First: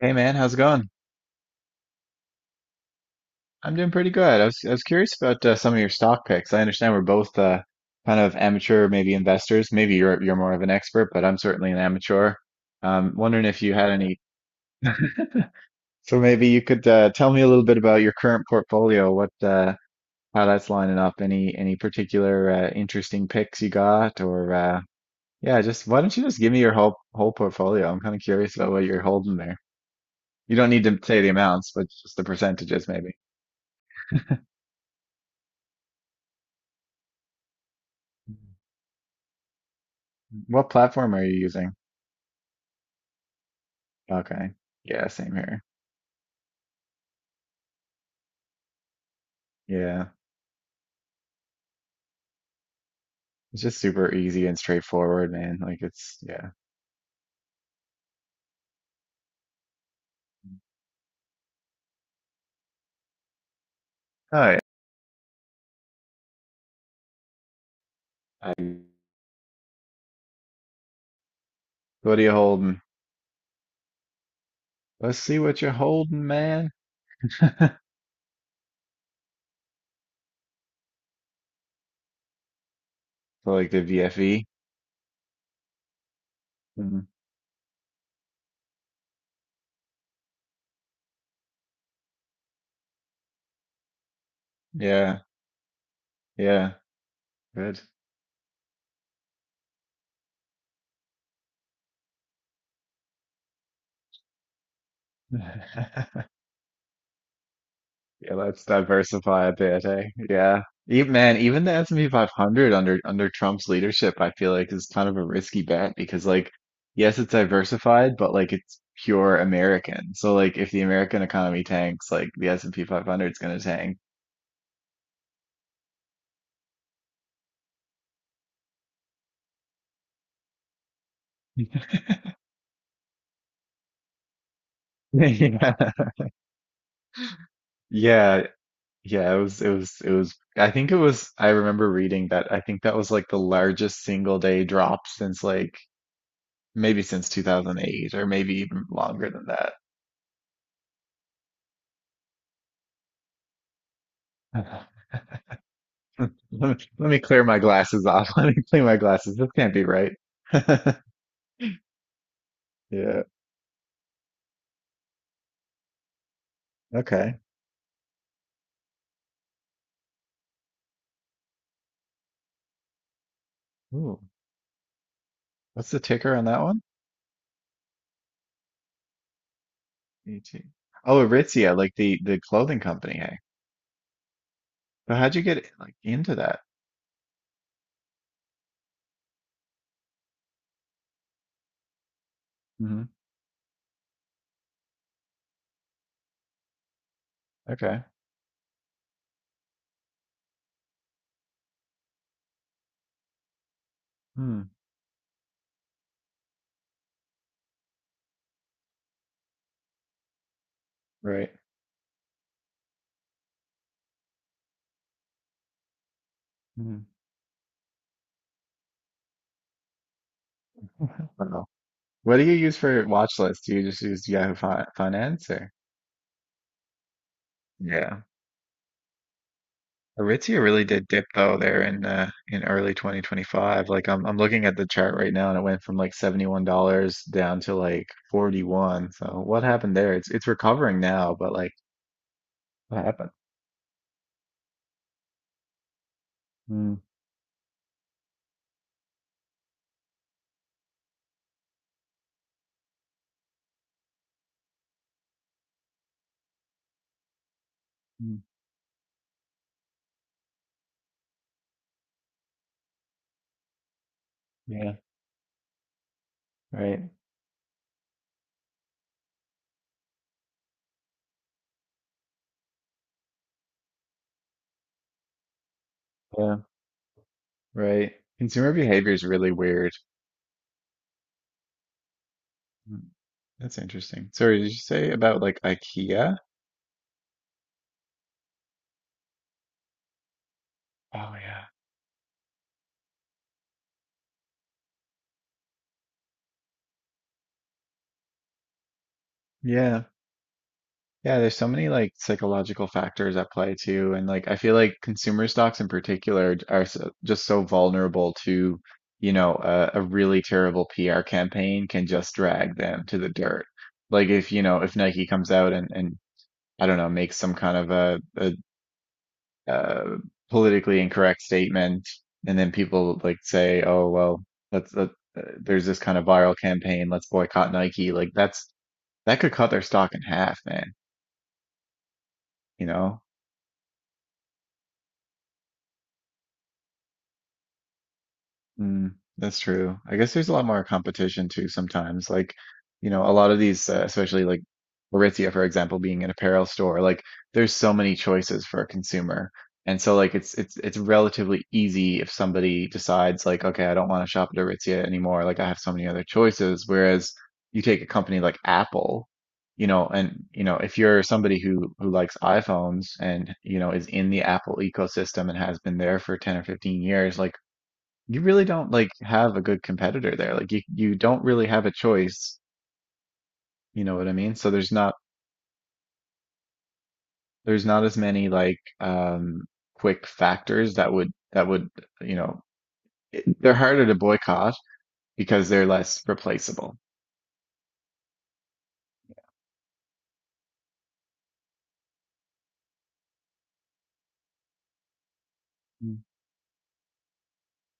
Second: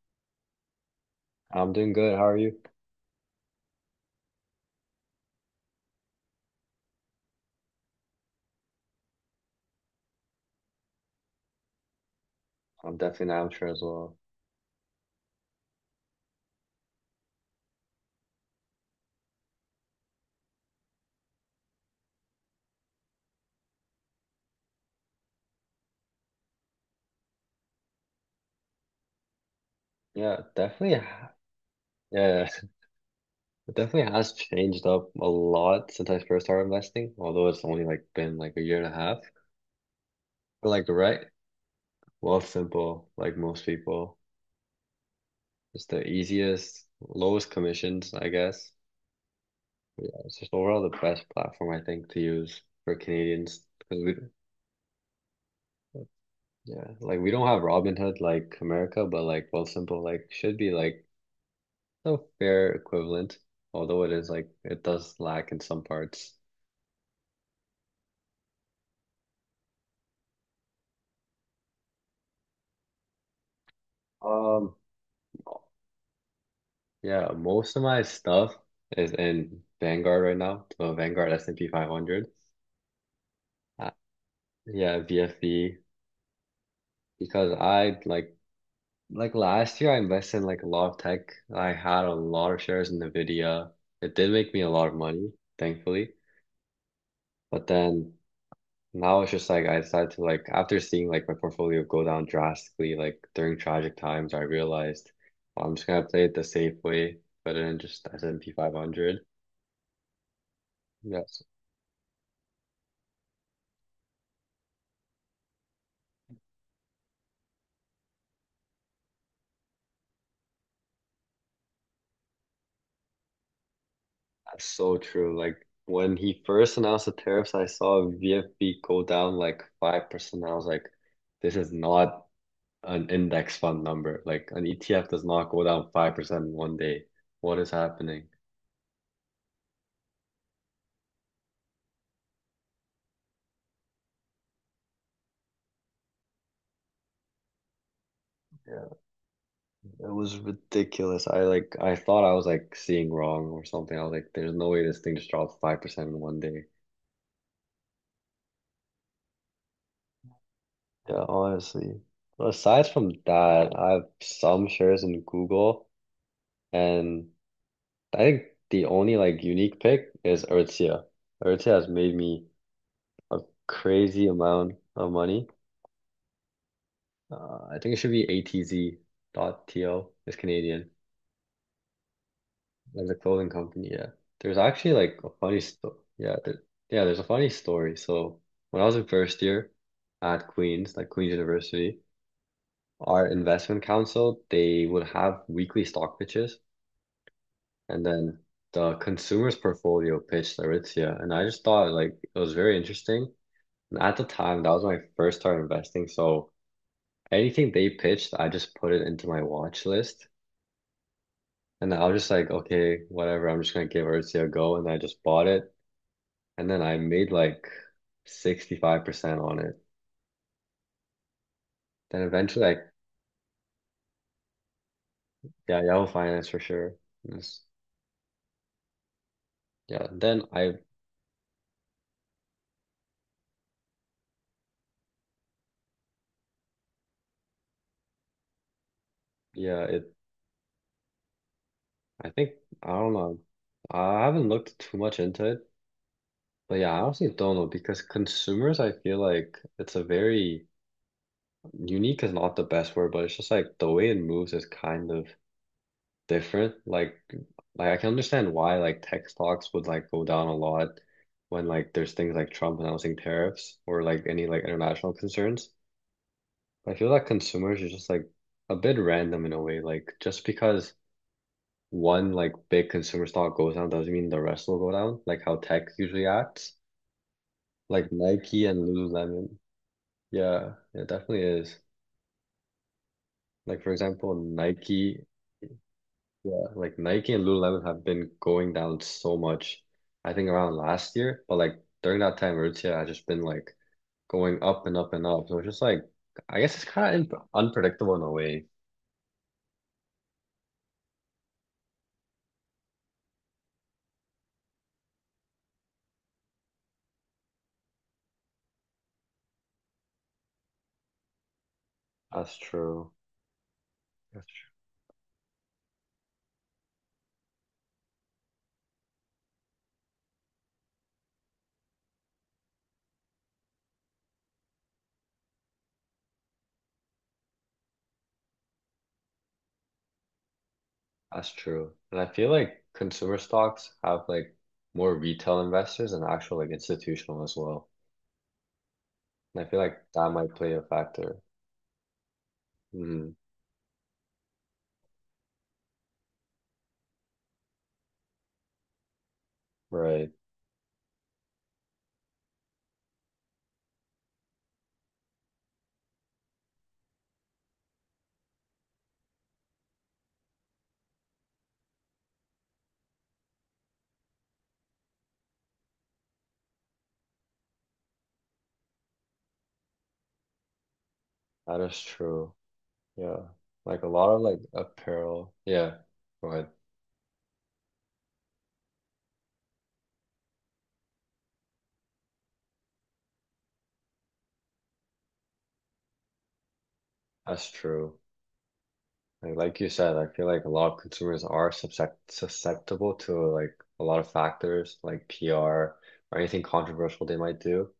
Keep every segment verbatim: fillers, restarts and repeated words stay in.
Hey man, how's it going? I'm doing good. How are you? I'm doing pretty good. I was I was curious about uh, some of your stock picks. I understand we're both uh, kind of amateur, maybe investors. Maybe you're you're more of an expert, but I'm certainly an amateur. I'm Um, definitely an Wondering if amateur you as had well. any. So maybe you could uh, tell me a little bit about your current portfolio, what uh, how that's lining up. Any any particular uh, interesting picks you got, or uh, yeah, just why don't you just give me your whole whole portfolio? I'm kind of curious about what you're holding there. Yeah, You don't need definitely. to say the ha- amounts, but just the Yeah, percentages maybe. it definitely has changed up a lot since I first started investing, although it's only like been like a year and a half. But What like, platform are right? you using? Wealth simple, like most people. Okay. Yeah, same here. It's the easiest, lowest commissions, I guess. But Yeah. yeah, it's just overall the best platform I think to use for It's Canadians just because super we, easy and straightforward, man. Like it's yeah. yeah, like we don't have Robinhood like America, but like Wealthsimple like should be like a fair equivalent, although it is All like right. it does lack in some parts. I'm What are you holding? Um, Let's see what you're holding, man. yeah, most of my stuff is in Vanguard right now, so Vanguard S and P five hundred. So like the Uh, V F E. yeah, V F E Mhm. because I like like last year I invested in like a lot of tech. I had a lot of shares in NVIDIA. It did make me a lot of Yeah. money, thankfully. Yeah. But Good. then Now it's just like I decided to, like, after seeing like my portfolio go down drastically like during tragic times, I realized, well, I'm just gonna play it the safe way, better than just Yeah, S and P let's five hundred. diversify a bit, eh? Yeah. Even, man, Yes, even the S and P five hundred under under Trump's leadership, I feel like is kind of a risky bet because like yes, it's diversified, but like it's pure American. So like if the American economy tanks, like the S and P five hundred is going to tank. that's so true. Like when he first announced the tariffs, I saw V F B go down like five percent. I was like, this is not an index fund number. Like an E T F does not go Yeah. down five percent in one day. What is happening? Yeah, yeah, it was it was it was I think it was I remember reading that I think that was like the largest single day drop since like maybe since two thousand eight or maybe even Yeah. longer than It was ridiculous. I like I thought I was like seeing wrong or something. I was like, there's no way that. this thing just dropped five percent in Let one day. me, let me clear my glasses off. Let me clean my glasses. This can't be right. Yeah, honestly. But aside from Yeah. that, I have some shares in Google, and Okay. I think the only like unique pick is Aritzia. Aritzia has made me a Ooh. crazy amount of money. What's the ticker on that one? Uh, I think it should be A T Z dot T O. It's E T. Canadian. Oh, Aritzia, like the the clothing As a company. Hey. clothing company, yeah. There's actually So like a how'd you funny get like story. into Yeah, that? there, yeah, there's a funny story. So when I was in first year at Queen's, like Queen's University, Hmm. our investment council, they would have weekly stock pitches. And Okay. then the consumer's portfolio pitched Aritzia. And I just thought like it was very interesting. And at the time, that Hmm. was my first time investing. So anything they pitched, I just put it into my watch list. Right. And I was just like, okay, whatever, I'm just gonna give Aritzia a go. And I just bought it. And then Hmm. I made like sixty-five percent on it. I don't know. Then What do you eventually I use for watch lists? Do you just use Yahoo Fi Finance or? yeah, Yahoo Finance for sure. Yes. Yeah. Yeah. Then Aritzia I really did dip though there in uh, in early twenty twenty-five. Like I'm I'm looking at the chart right now and it went from like seventy-one dollars down to like forty-one. So what yeah, happened it there? It's it's recovering now, but like I think I what don't happened? know. I haven't looked too much into it. But yeah, Mm, I honestly don't know because consumers, I feel like it's a very unique is not the best word, but it's just like the way it moves is kind of different. Like, like I can mm, understand why like tech stocks would like go down a lot when like there's things like Trump announcing tariffs or like any like yeah, international concerns. But I right. feel like consumers are just like a bit random in a way. Like just because one like big consumer stock goes down doesn't mean the rest will go down. Like how tech usually Yeah, acts. Like right. Nike Consumer and behavior is really Lululemon. weird. Yeah, it definitely is. Mm, that's Like for interesting. example, Sorry, did you say Nike. about like IKEA? Yeah, like Nike and Lululemon have been going down so much. I think around last Oh year, but yeah. like during that time, Aritzia has just been like going up and up and up. So it's just like, I guess it's kind of imp unpredictable in a way. Yeah. Yeah, there's so many like psychological factors at play too, and like I feel like consumer stocks in particular are so, just so vulnerable to, you know, a, a really terrible P R campaign can just That's drag them true. to the dirt. Like That's if, you true. know, if Nike comes out and and I don't know, makes some kind of a, a, a politically incorrect statement, and then people like say, "Oh, well, let's let, uh, there's this kind of viral campaign, let's boycott Nike." Like that's that could cut their stock in half, man, That's true. And I feel like you know? consumer stocks have like more retail investors and actual like institutional as well. Mm, that's And I feel true. like I that guess there's a might lot play a more factor. competition too sometimes. Like, you know, a Mm, lot of these, uh, especially like Aritzia, for example, being an apparel store, like there's so many choices for a consumer. And so right. like it's it's it's relatively easy if somebody decides like, okay, I don't want to shop at Aritzia anymore. Like I have so many other choices. Whereas you take a company like Apple, you know, and you know, if you're somebody who who likes iPhones and you know is in the Apple ecosystem and has been there for ten or fifteen years, like you really don't like have a good competitor there. Like you you don't really That have a is true. choice, Yeah. Like you a know what lot I of mean? like So there's not apparel. Yeah. Go ahead. there's not as many like um quick factors that would that would, you know, it, they're harder to boycott because they're less replaceable. That's true. And like you said, I feel like a lot of consumers are suscep- susceptible to like a lot of factors like P R Mm, or anything controversial they might do.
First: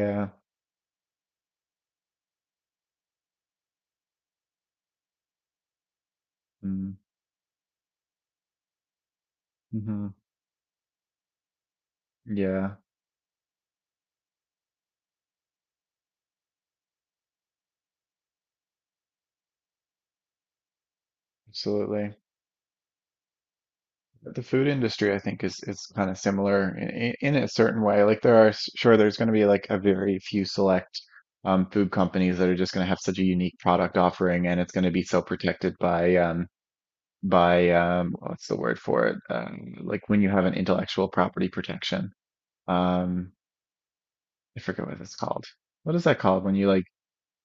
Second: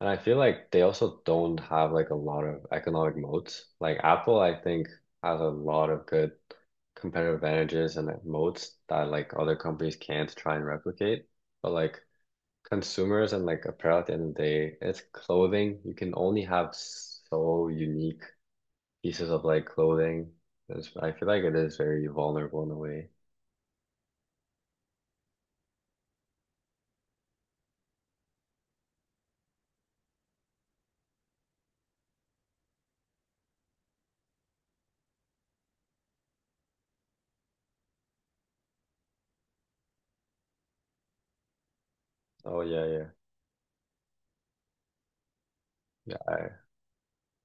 And I feel like they also don't have like a lot of economic moats. Like Apple, I think, has a lot of good Mm, competitive advantages and moats that like other companies hmm, can't try and replicate. But like yeah, consumers and like apparel at the end of the day, it's clothing. You can only have so unique pieces of like clothing. It's- I feel like it is very absolutely. vulnerable in a way. The food industry, I think, is is kind of similar in, in a certain way. Like there are, sure, there's going to be like a very few select um, food companies that are just going to have such a unique product offering, and it's going to be so protected by um, by um, what's the word for it? Um, like when you have an intellectual property protection. Oh yeah, yeah, Um, I forget what it's called. What is yeah. that called I, when you like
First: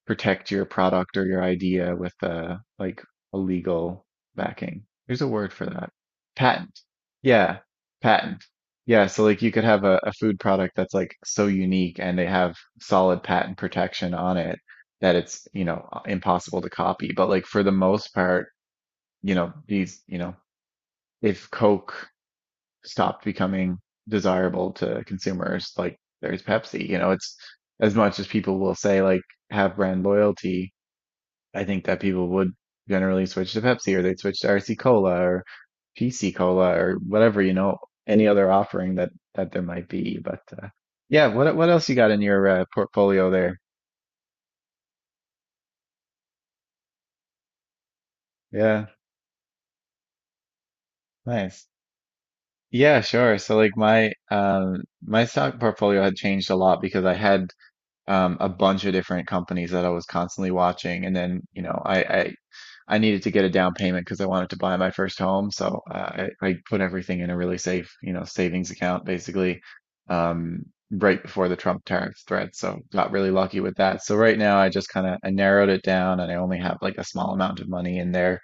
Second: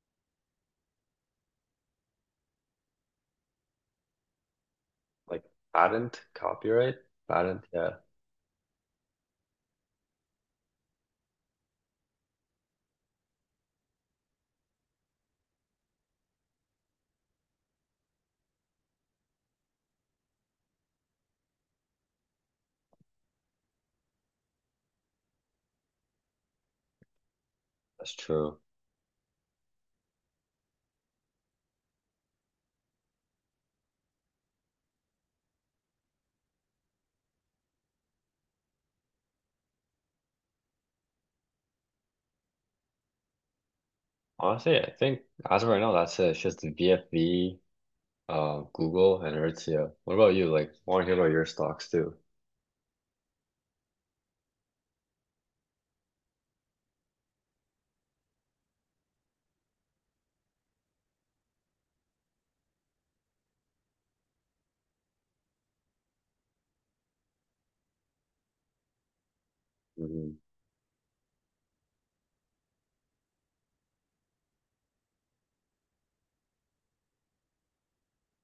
protect your product or your idea with a like a legal backing. There's a like word for that. patent Patent. copyright, Yeah, patent. Yeah, patent. Yeah, so like you could have a, a food product that's like so unique and they have solid patent protection on it that it's, you know, impossible to copy. But like for the most part, you know, these, you know, if Coke stopped becoming desirable to consumers, like there's Pepsi, you know, it's as that's much as true. people will say like have brand loyalty, I think that people would generally switch to Pepsi or they'd switch to R C Cola or P C Cola or whatever, you know, any other offering that that there might be. But uh, yeah, what what else you got in your uh, portfolio there? Honestly, I think as of right now, that's it. It's just the V F V, uh, Yeah, Google, and Aritzia. What about you? Like, want to hear about your nice. stocks too? Yeah, sure. So like my um my stock portfolio had changed a lot because I had um a bunch of different companies that I was constantly watching and then, you know, I I I needed to get a down payment because I wanted to buy my first home. So uh, I, I put everything in a really safe, you know, savings account basically Hmm. um, right before the Trump tariff threat. So got really lucky with that. So right now I just kind of I narrowed it down and I only have like a small amount of money in there.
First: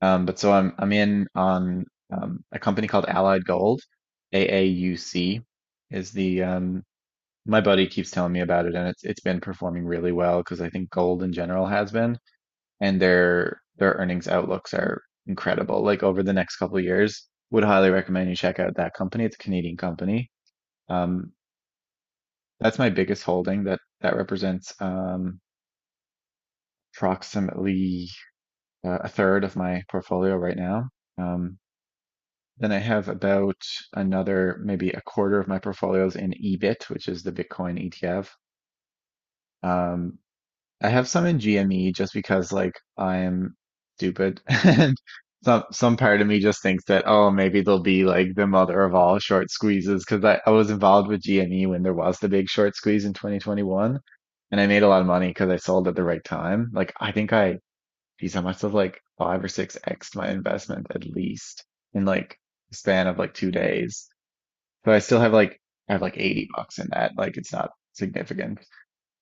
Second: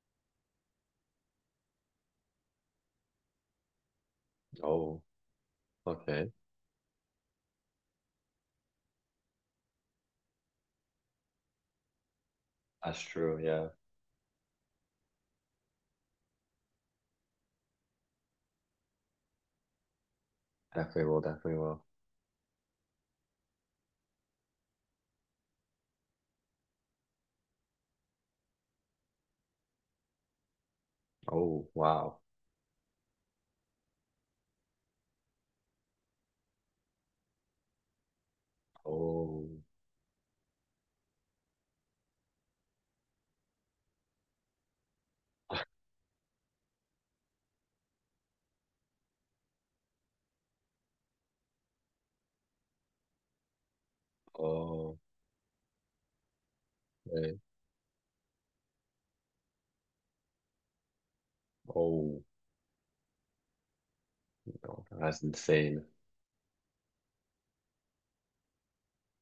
Um, but so I'm I'm in on um, a company called Allied Gold, Oh, A A U C is okay. the um, my buddy keeps telling me about it and it's it's been performing really well because I think gold in general has been That's and true. their Yeah, their earnings outlooks are incredible. Like over the next couple of years, would highly recommend you check out that company. It's a Canadian company. definitely will. Um, Definitely will. that's my biggest holding. That that represents um, approximately uh, a third of my portfolio right now. Um, Oh wow. then I have about another maybe a quarter of my portfolios in E B I T, which is the Bitcoin E T F. Oh, Um, I have some in G M E just because like I'm stupid and some some part of me just thinks that oh maybe they'll be like the mother of all short squeezes because I, I was involved with G M E when there was the big short squeeze in twenty twenty-one and I made a oh, lot of money because I sold at the right time. Like I think okay. I geez, I must have like five or six X'd my investment at least in Oh, like a span of like two days. no, So I still that's have like insane. I have like eighty bucks in that. Like it's not significant.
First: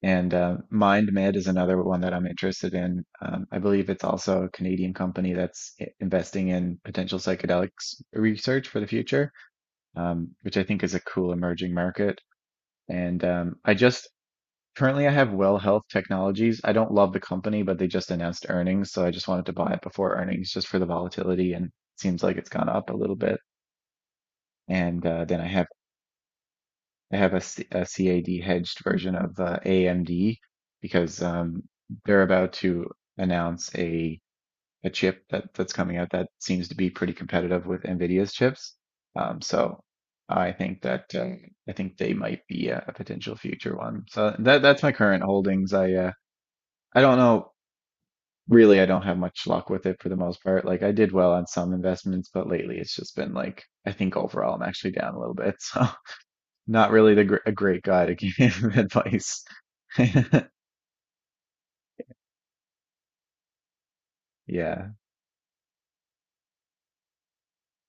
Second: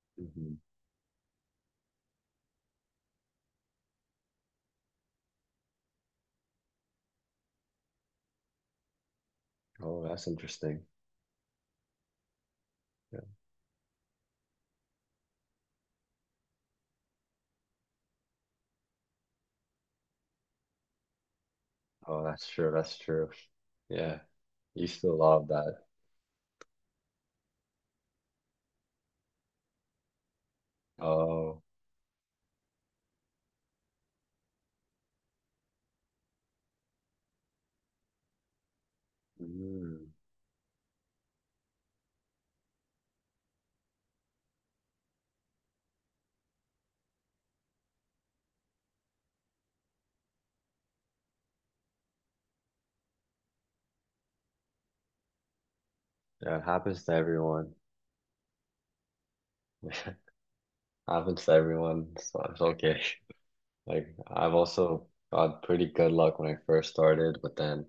And Hmm. uh, MindMed is another one that I'm interested in. Um, I believe it's also a Canadian company that's i- investing in potential psychedelics research for the future, Oh, that's um, which I interesting. think is a cool emerging market. And um, I just currently I have Well Health Technologies. I don't love the company, but they just announced earnings, so I just wanted to buy it before earnings just for the volatility and it Oh, seems like that's it's gone true. up a That's little true. bit. Yeah, you And still uh, Then I love have that. I have a, C- a C A D hedged version of the A M D because Oh, um, they're about to announce a a chip that that's coming out that seems to be pretty competitive with NVIDIA's chips. Um, so mm. I think that uh, I think they might be a, a potential future one. So that that's my current holdings. I uh, I don't know really. I don't have much luck with it for the most part. Like I did well on some investments, but lately it's just been like I think overall I'm actually down a little bit. So. Yeah, it Not happens to really the gr a everyone. great guy to give advice. Happens to everyone, so it's okay. Like I've Yeah, also got pretty good luck when I first started, but then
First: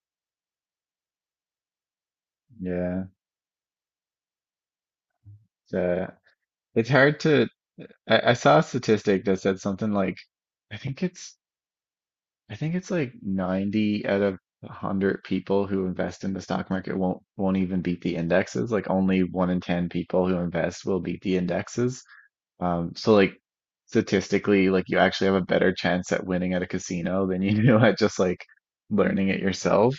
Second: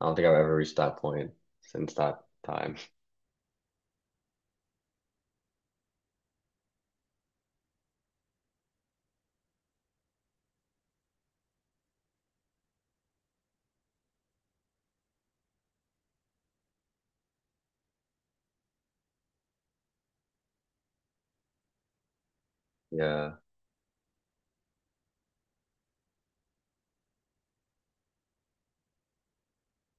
I don't think I've ever reached that point since that time. yeah. It's, uh, it's hard to. I, I saw a statistic that said something like, I think it's, I think it's like ninety out of a hundred people who invest in the stock market won't won't even beat the indexes. Like only one in ten people who invest will beat the indexes. Um, so like Yeah. statistically, like you actually have a better chance at winning at a casino than you do at just like learning it yourself.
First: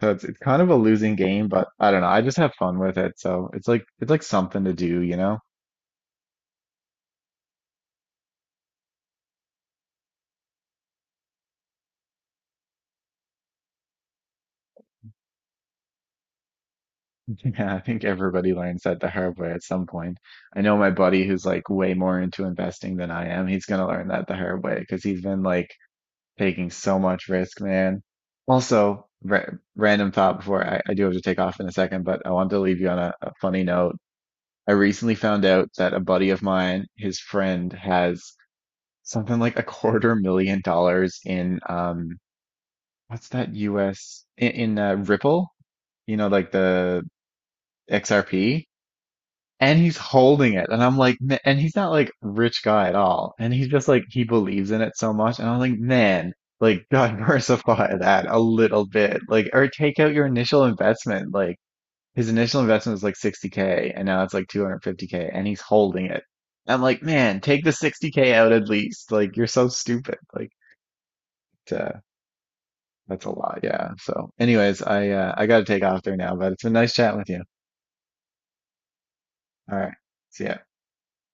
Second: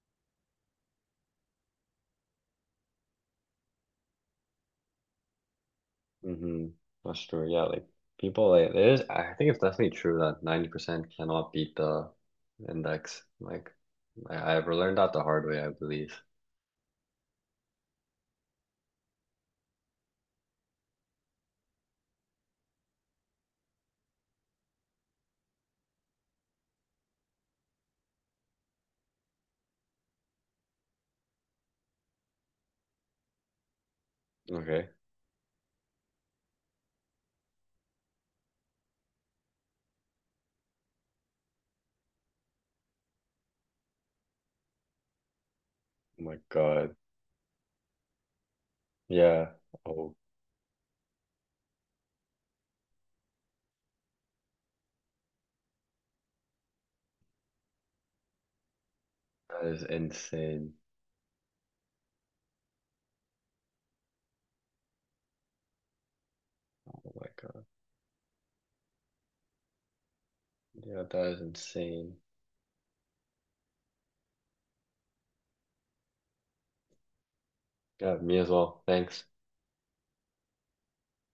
So it's it's kind of a losing game, but I don't know. I just have fun with it. So it's like it's like something to do, you know? Mm-hmm. That's true. Yeah, like people like it is I think it's definitely true that ninety percent cannot beat the index. Like I, I've learned that the hard way, I believe. Yeah, I think everybody learns that the hard way at some point. I know my buddy who's like way more into investing than I am. He's gonna learn that the hard way because he's been like taking so much risk, man. Also, ra random thought before I, I do have to take off in a second, but I wanted to leave you on a, a funny note. I Okay. recently found out that a buddy of mine, his friend, has something like a quarter million dollars in um what's that U S in, in uh, Ripple, you Oh know, my like God. the X R P, Yeah. and he's Oh, holding it, and I'm like, "Ma- and he's not like rich guy at all, and he's just like he believes in it so much, and I'm like, man, like diversify that a little bit, like that or is take out your initial insane. investment, like his initial investment was like sixty K, and now it's like two hundred fifty K, and he's holding it. I'm like, Oh my man, take God. the sixty K out at least, like you're so stupid, like. Yeah, that is Uh, insane. That's a lot. Yeah. So anyways, I uh, I got to take off there now, but it's been nice chatting with you. Yeah, me as well. Thanks. All right. See ya.